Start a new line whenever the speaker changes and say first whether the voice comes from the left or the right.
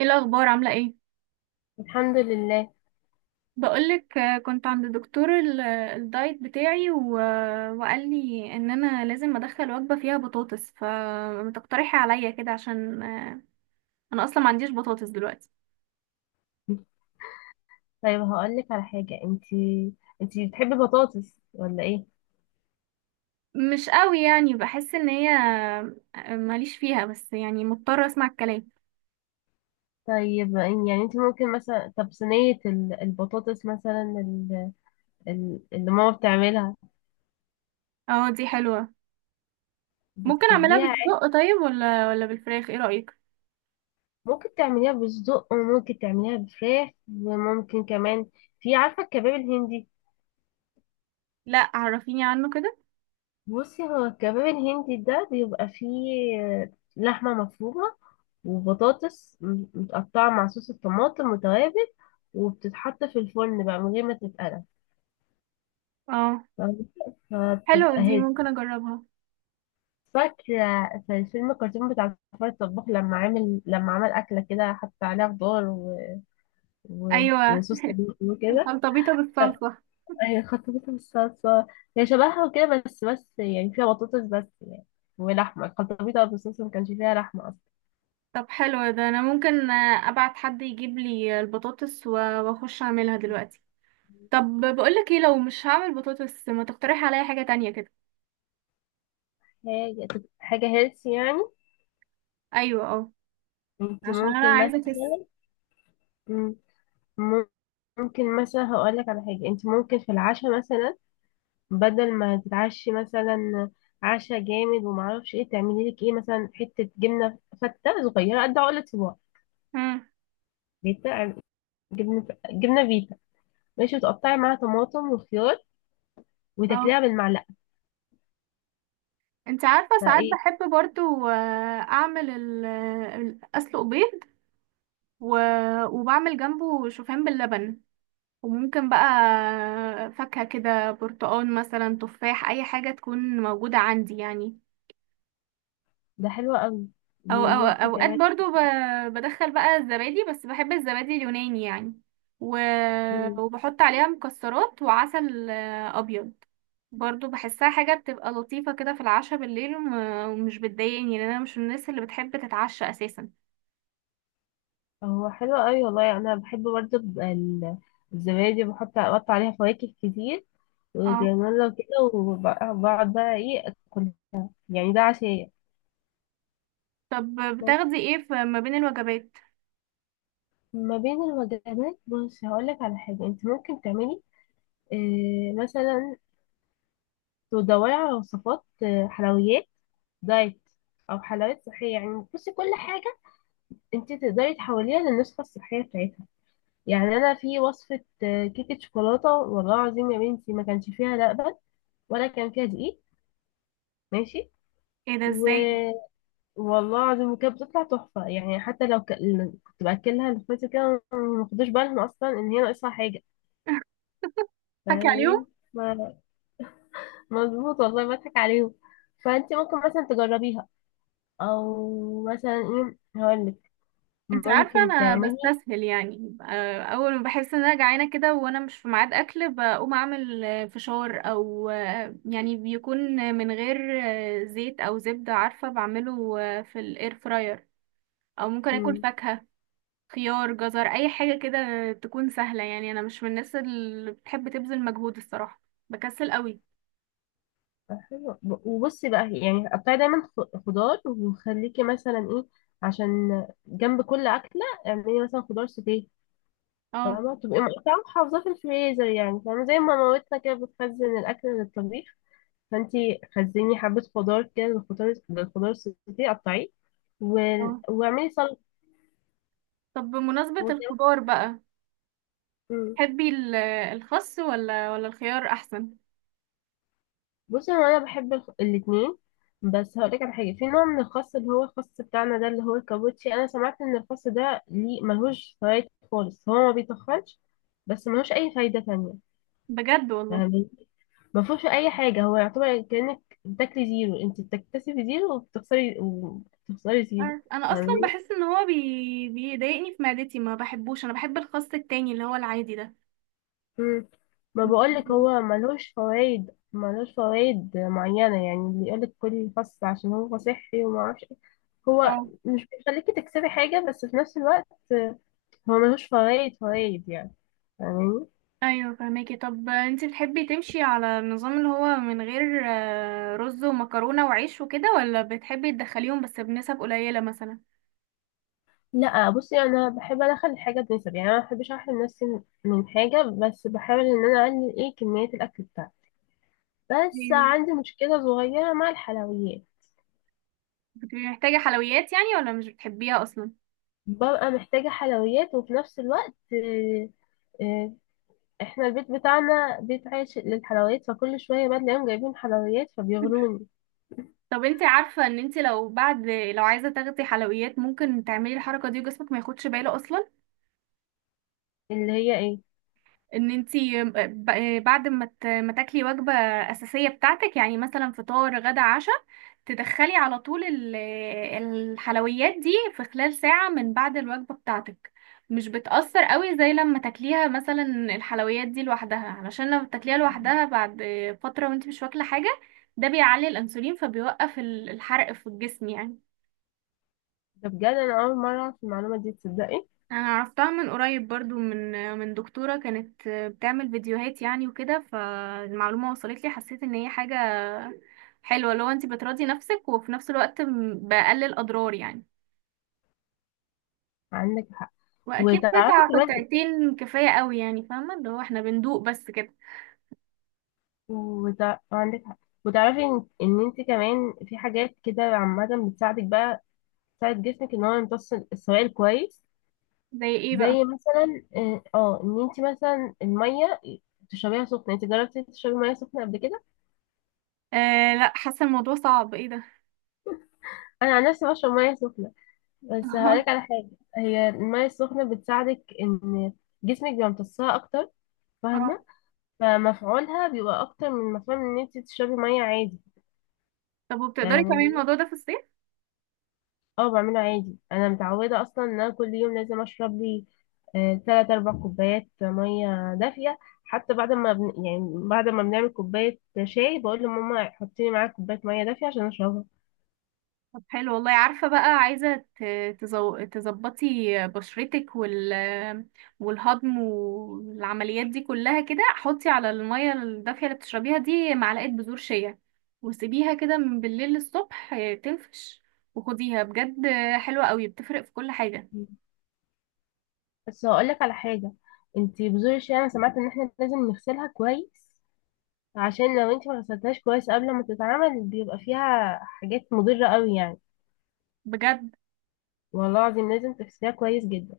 right: ايه الاخبار عامله ايه؟
left: الحمد لله.
right: بقولك كنت عند دكتور الدايت بتاعي وقال لي ان انا لازم ادخل وجبه فيها بطاطس فتقترحي عليا كده عشان انا اصلا ما عنديش بطاطس دلوقتي.
left: طيب، هقول لك على حاجة. انتي بتحبي بطاطس ولا ايه؟
right: مش قوي يعني، بحس ان هي ماليش فيها، بس يعني مضطره اسمع الكلام.
left: طيب، يعني انتي ممكن مثلا، طب صينية البطاطس مثلا، اللي ماما بتعملها.
right: اه دي حلوه. ممكن اعملها
left: بتحبيها عادي؟
right: بالسجق طيب ولا بالفراخ؟ ايه رايك؟
left: ممكن تعمليها بالصدق، وممكن تعمليها بفراخ، وممكن كمان. في عارفة الكباب الهندي؟
right: لا عرفيني عنه كده.
left: بصي، هو الكباب الهندي ده بيبقى فيه لحمة مفرومة، وبطاطس متقطعة مع صوص الطماطم وتوابل، وبتتحط في الفرن بقى من غير ما تتقلى.
right: اه
left: فاهمة؟
right: حلوه
left: فبتبقى
right: دي، ممكن
left: هيلثي.
right: اجربها.
left: فاكرة في الفيلم الكرتون بتاع فار الطباخ، لما عامل لما عمل أكلة كده، حط عليها خضار
right: ايوه
left: وصوص طماطم وكده.
right: الخلطبيطه بالصلصه.
left: هي خطفتها بالصلصة، هي شبهها وكده، بس يعني فيها بطاطس، بس يعني، ولحمة الخلطبيطة بالصلصة ما كانش فيها لحمة أصلا.
right: طب حلو ده، انا ممكن ابعت حد يجيب لي البطاطس واخش اعملها دلوقتي. طب بقولك ايه، لو مش هعمل بطاطس ما تقترح عليا حاجة تانية كده؟
left: حاجة هيلث يعني.
right: ايوه اه،
left: انت
right: عشان انا
left: ممكن
right: عايزة اخس.
left: مثلا، مم، ممكن مثلا هقولك على حاجة. انت ممكن في العشاء مثلا، بدل ما تتعشي مثلا عشاء جامد ومعرفش ايه، تعملي لك ايه، مثلا حتة جبنة فتة صغيرة قد عقلة صباع.
right: مم،
left: فيتا، جبنة فيتا، ماشي، وتقطعي معاها طماطم وخيار،
right: اه.
left: وتاكليها بالمعلقة.
right: انت عارفة ساعات
left: فايه،
right: بحب برضو اعمل اسلق بيض و... وبعمل جنبه شوفان باللبن، وممكن بقى فاكهة كده، برتقال مثلا، تفاح، اي حاجة تكون موجودة عندي يعني.
left: ده حلو قوي.
right: او او
left: وممكن
right: اوقات
left: كمان،
right: برضو بدخل بقى الزبادي، بس بحب الزبادي اليوناني يعني، و... وبحط عليها مكسرات وعسل ابيض. برضو بحسها حاجة بتبقى لطيفة كده في العشاء بالليل، ومش بتضايقني لان انا مش من الناس اللي بتحب تتعشى اساسا.
left: هو حلو قوي والله. يعني انا بحب برضه ال- الزبادي، بحط، اقطع عليها فواكه كتير
right: اه.
left: وجرانولا وكده، وبقعد بقى ايه اكل. يعني ده عشاء.
right: طب بتاخدي ايه في ما بين الوجبات؟
left: ما بين الوجبات، بص هقولك على حاجة انت ممكن تعملي إيه مثلا. تدوري على وصفات حلويات دايت، او حلويات صحية. يعني بصي، كل حاجة انت تقدري تحوليها للنسخة الصحية بتاعتها. يعني انا في وصفة كيكة شوكولاتة، والله العظيم يا بنتي، ما كانش فيها لبن، ولا كان فيها دقيق، ماشي،
right: ايه ده،
left: و
right: ازاي؟
left: والله العظيم، وكانت بتطلع تحفة يعني، حتى لو كنت بأكلها لاخواتي كده، ما خدوش بالهم أصلا إن هي ناقصها حاجة.
right: حكي عليهم.
left: يعني، ما- مظبوط والله، بضحك عليهم. فأنت ممكن مثلا تجربيها، أو مثلا إيه، هقولك
right: انت عارفة
left: ممكن
right: انا
left: تعملي،
right: بستسهل، يعني اول ما بحس ان انا جعانة كده وانا مش في ميعاد اكل بقوم اعمل فشار، او يعني بيكون من غير زيت او زبدة، عارفة، بعمله في الاير فراير. او ممكن اكل
left: مم،
right: فاكهة، خيار، جزر، اي حاجة كده تكون سهلة، يعني انا مش من الناس اللي بتحب تبذل مجهود الصراحة، بكسل قوي.
left: حلو. وبصي بقى، يعني قطعي دايما خضار، وخليكي مثلا إيه، عشان جنب كل أكلة اعملي مثلا خضار سوتيه.
right: اه
left: فاهمة؟ تبقي اه مقطعة محافظاه في الفريزر يعني، فاهمة؟ زي ما مامتنا كده بتخزن الأكل للطبيخ. فانتي خزني حبة خضار كده للخضار، السوتيه قطعيه، و...
right: اه.
left: واعملي سلطة
right: طب بمناسبة
left: وكده.
right: الخضار بقى،
left: مم.
right: تحبي الخس ولا الخيار احسن؟
left: بصي، هو أنا بحب الاتنين. بس هقولك على حاجة، في نوع من الخس اللي هو الخس بتاعنا ده، اللي هو الكابوتشي. أنا سمعت إن الخس ده ليه، ملهوش فوائد خالص. هو ما بيتخنش، بس ملهوش أي فايدة تانية.
right: بجد والله؟
left: فاهمة؟ ما فيهوش اي حاجه. هو يعتبر كانك بتاكلي زيرو، انت بتكتسبي زيرو، وبتخسري زيرو.
right: عارف. انا اصلا
left: فاهمين؟
right: بحس ان هو بيضايقني في معدتي، ما بحبوش، انا بحب الخس التاني اللي هو العادي ده.
left: مم. ما
right: مش
left: بقولك
right: بحبه.
left: هو ملهوش فوائد، ملهوش فوائد معينه يعني. اللي يقولك كل خس عشان هو صحي وما اعرفش إيه، هو
right: اه.
left: مش بيخليكي تكسبي حاجه، بس في نفس الوقت هو ملهوش فوائد، يعني. فاهمين؟
right: ايوه فهماكي. طب انت بتحبي تمشي على النظام اللي هو من غير رز ومكرونه وعيش وكده، ولا بتحبي تدخليهم بس بنسب قليله مثلا؟
left: لا، بصي انا بحب ادخل الحاجه بنسب، يعني انا ما بحبش احرم نفسي من حاجه، بس بحاول ان انا اقلل ايه، كميه الاكل بتاعي. بس
right: ايوه.
left: عندي مشكلة صغيرة مع الحلويات.
right: بتبقي محتاجه حلويات يعني، ولا مش بتحبيها اصلا؟
left: ببقى محتاجة حلويات، وفي نفس الوقت، آه، احنا البيت بتاعنا بيت عايش للحلويات، فكل شوية بقى تلاقيهم جايبين حلويات فبيغروني.
right: طب انت عارفه ان انت لو بعد، لو عايزه تاخدي حلويات، ممكن تعملي الحركه دي وجسمك ما ياخدش باله اصلا؟
left: اللي هي ايه؟
right: ان انتي بعد ما تاكلي وجبة أساسية بتاعتك يعني، مثلا فطار، غدا، عشاء، تدخلي على طول الحلويات دي في خلال ساعة من بعد الوجبة بتاعتك، مش بتأثر قوي زي لما تاكليها مثلا الحلويات دي لوحدها، علشان لما تاكليها لوحدها بعد فترة وانتي مش واكلة حاجة، ده بيعلي الأنسولين فبيوقف الحرق في الجسم يعني.
left: ده بجد، انا اول مرة اعرف المعلومة دي، تصدقي؟
right: انا عرفتها من قريب برضو من دكتورة كانت بتعمل فيديوهات يعني وكده، فالمعلومة وصلت لي، حسيت ان هي حاجة حلوة لو انت بتراضي نفسك وفي نفس الوقت بقلل اضرار يعني.
left: عندك حق.
right: واكيد
left: وتعرفي
right: قطعة
left: كمان إيه؟
right: قطعتين كفاية قوي يعني، فاهمة اللي هو احنا بندوق بس كده.
left: عندك حق. وتعرفي ان، انت كمان، في حاجات كده عامة بتساعدك بقى، تساعد جسمك ان هو يمتص السوائل كويس.
right: زي ايه بقى؟
left: زي مثلا ان انت مثلا الميه تشربيها سخنه. انت جربتي تشربي ميه سخنه قبل كده؟
right: آه لا حاسة الموضوع صعب، ايه ده؟
left: انا عن نفسي بشرب ميه سخنه. بس هقولك على حاجه، هي الميه السخنه بتساعدك ان جسمك بيبقى امتصها اكتر.
right: اه.
left: فاهمه؟ فمفعولها بيبقى اكتر من مفعول ان انت تشربي ميه عادي.
right: طب وبتقدري
left: يعني
right: تعملي الموضوع ده في الصيف؟
left: اه، بعمله عادي. انا متعوده اصلا ان انا كل يوم لازم اشرب لي تلات اربع كوبايات ميه دافيه. حتى بعد ما يعني، بعد ما بنعمل كوبايه شاي، بقول لماما حطي لي معاها كوبايه ميه دافيه عشان اشربها.
right: طب حلو والله. عارفة بقى، عايزة تظبطي بشرتك والهضم والعمليات دي كلها كده، حطي على المية الدافية اللي بتشربيها دي معلقة بذور شيا، وسيبيها كده من بالليل للصبح، تنفش، وخديها بجد، حلوة قوي، بتفرق في كل حاجة.
left: بس هقول لك على حاجه، انتي بذور الشاي انا سمعت ان احنا لازم نغسلها كويس، عشان لو انتي ما غسلتهاش كويس قبل ما تتعمل، بيبقى فيها حاجات مضره قوي يعني.
right: بجد؟
left: والله العظيم لازم تغسليها كويس جدا.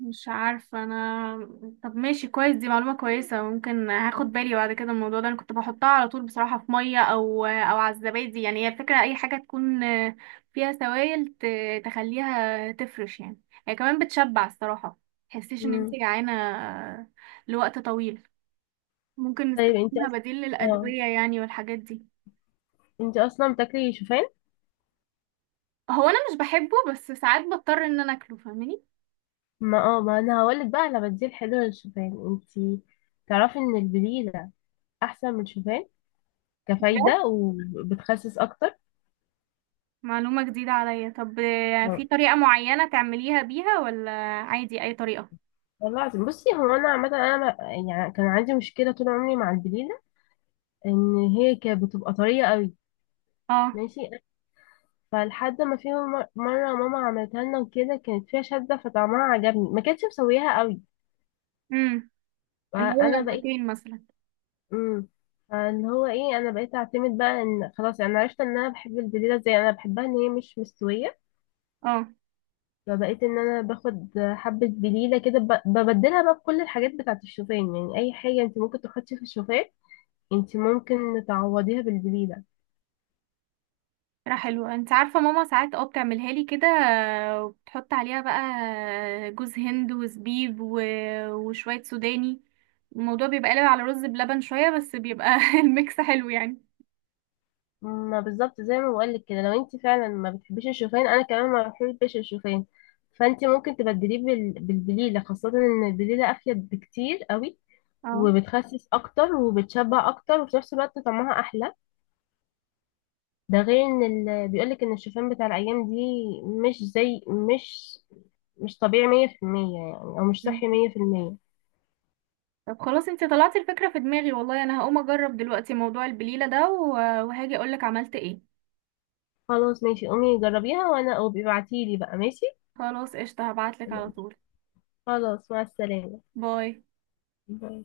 right: مش عارفة انا. طب ماشي كويس، دي معلومة كويسة، ممكن هاخد بالي بعد كده من الموضوع ده. انا كنت بحطها على طول بصراحة في مية، او او على الزبادي يعني، هي الفكرة اي حاجة تكون فيها سوائل تخليها تفرش يعني. هي كمان بتشبع الصراحة، تحسيش ان انت
left: مم.
right: جعانة لوقت طويل، ممكن
left: طيب، انتي
right: نستخدمها
left: أص...
right: بديل
left: اه
right: للأدوية يعني والحاجات دي.
left: انتي اصلا بتاكلي شوفان.
right: هو انا مش بحبه، بس ساعات بضطر ان انا اكله، فاهماني.
left: ما انا هقولك بقى على بديل حلو للشوفان. انتي تعرفي ان البليلة احسن من الشوفان كفايدة، وبتخسس اكتر.
right: معلومة جديدة عليا. طب في
left: والله
right: طريقة معينة تعمليها بيها ولا عادي أي طريقة؟
left: العظيم، بصي، هو انا عامة، انا ما- يعني كان عندي مشكلة طول عمري مع البليلة، ان هي كانت بتبقى طرية قوي،
right: اه.
left: ماشي. فلحد ما في مرة ماما عملتها لنا وكده، كانت فيها شدة، فطعمها عجبني، ما كانتش مسويها قوي.
right: امم. اللي هو
left: فانا بقيت،
right: الوتين مثلا.
left: امم اللي هو ايه، انا بقيت اعتمد بقى ان خلاص، يعني انا عرفت ان انا بحب البليلة، زي انا بحبها ان هي مش مستوية.
right: اه.
left: فبقيت ان انا باخد حبة بليلة كده، ببدلها بقى بكل الحاجات بتاعة الشوفان يعني. اي حاجة انت ممكن تحطي في الشوفان، انت ممكن تعوضيها بالبليلة.
right: فكرة حلوة. انت عارفة ماما ساعات اه بتعملها لي كده، وبتحط عليها بقى جوز هند وزبيب وشوية سوداني، الموضوع بيبقى قلب على رز بلبن شوية بس بيبقى الميكس حلو يعني.
left: ما بالظبط زي ما بقولك كده، لو انت فعلا ما بتحبيش الشوفان، انا كمان ما بحبش الشوفان. فانت ممكن تبدليه بالبليلة، خاصة ان البليلة افيد بكتير قوي،
right: اه.
left: وبتخسس اكتر، وبتشبع اكتر، وفي نفس الوقت طعمها احلى. ده غير ان بيقولك ان الشوفان بتاع الايام دي، مش زي مش مش طبيعي 100% يعني، او مش
right: مم.
left: صحي 100%.
right: طب خلاص انت طلعتي الفكرة في دماغي والله، انا هقوم اجرب دلوقتي موضوع البليلة ده وهاجي اقولك عملت ايه.
left: خلاص ماشي، قومي جربيها، او ابعتيلي بقى ماشي.
right: خلاص قشطة، هبعتلك على
left: ماشي،
right: طول.
left: خلاص، مع السلامة.
right: باي.
left: باي.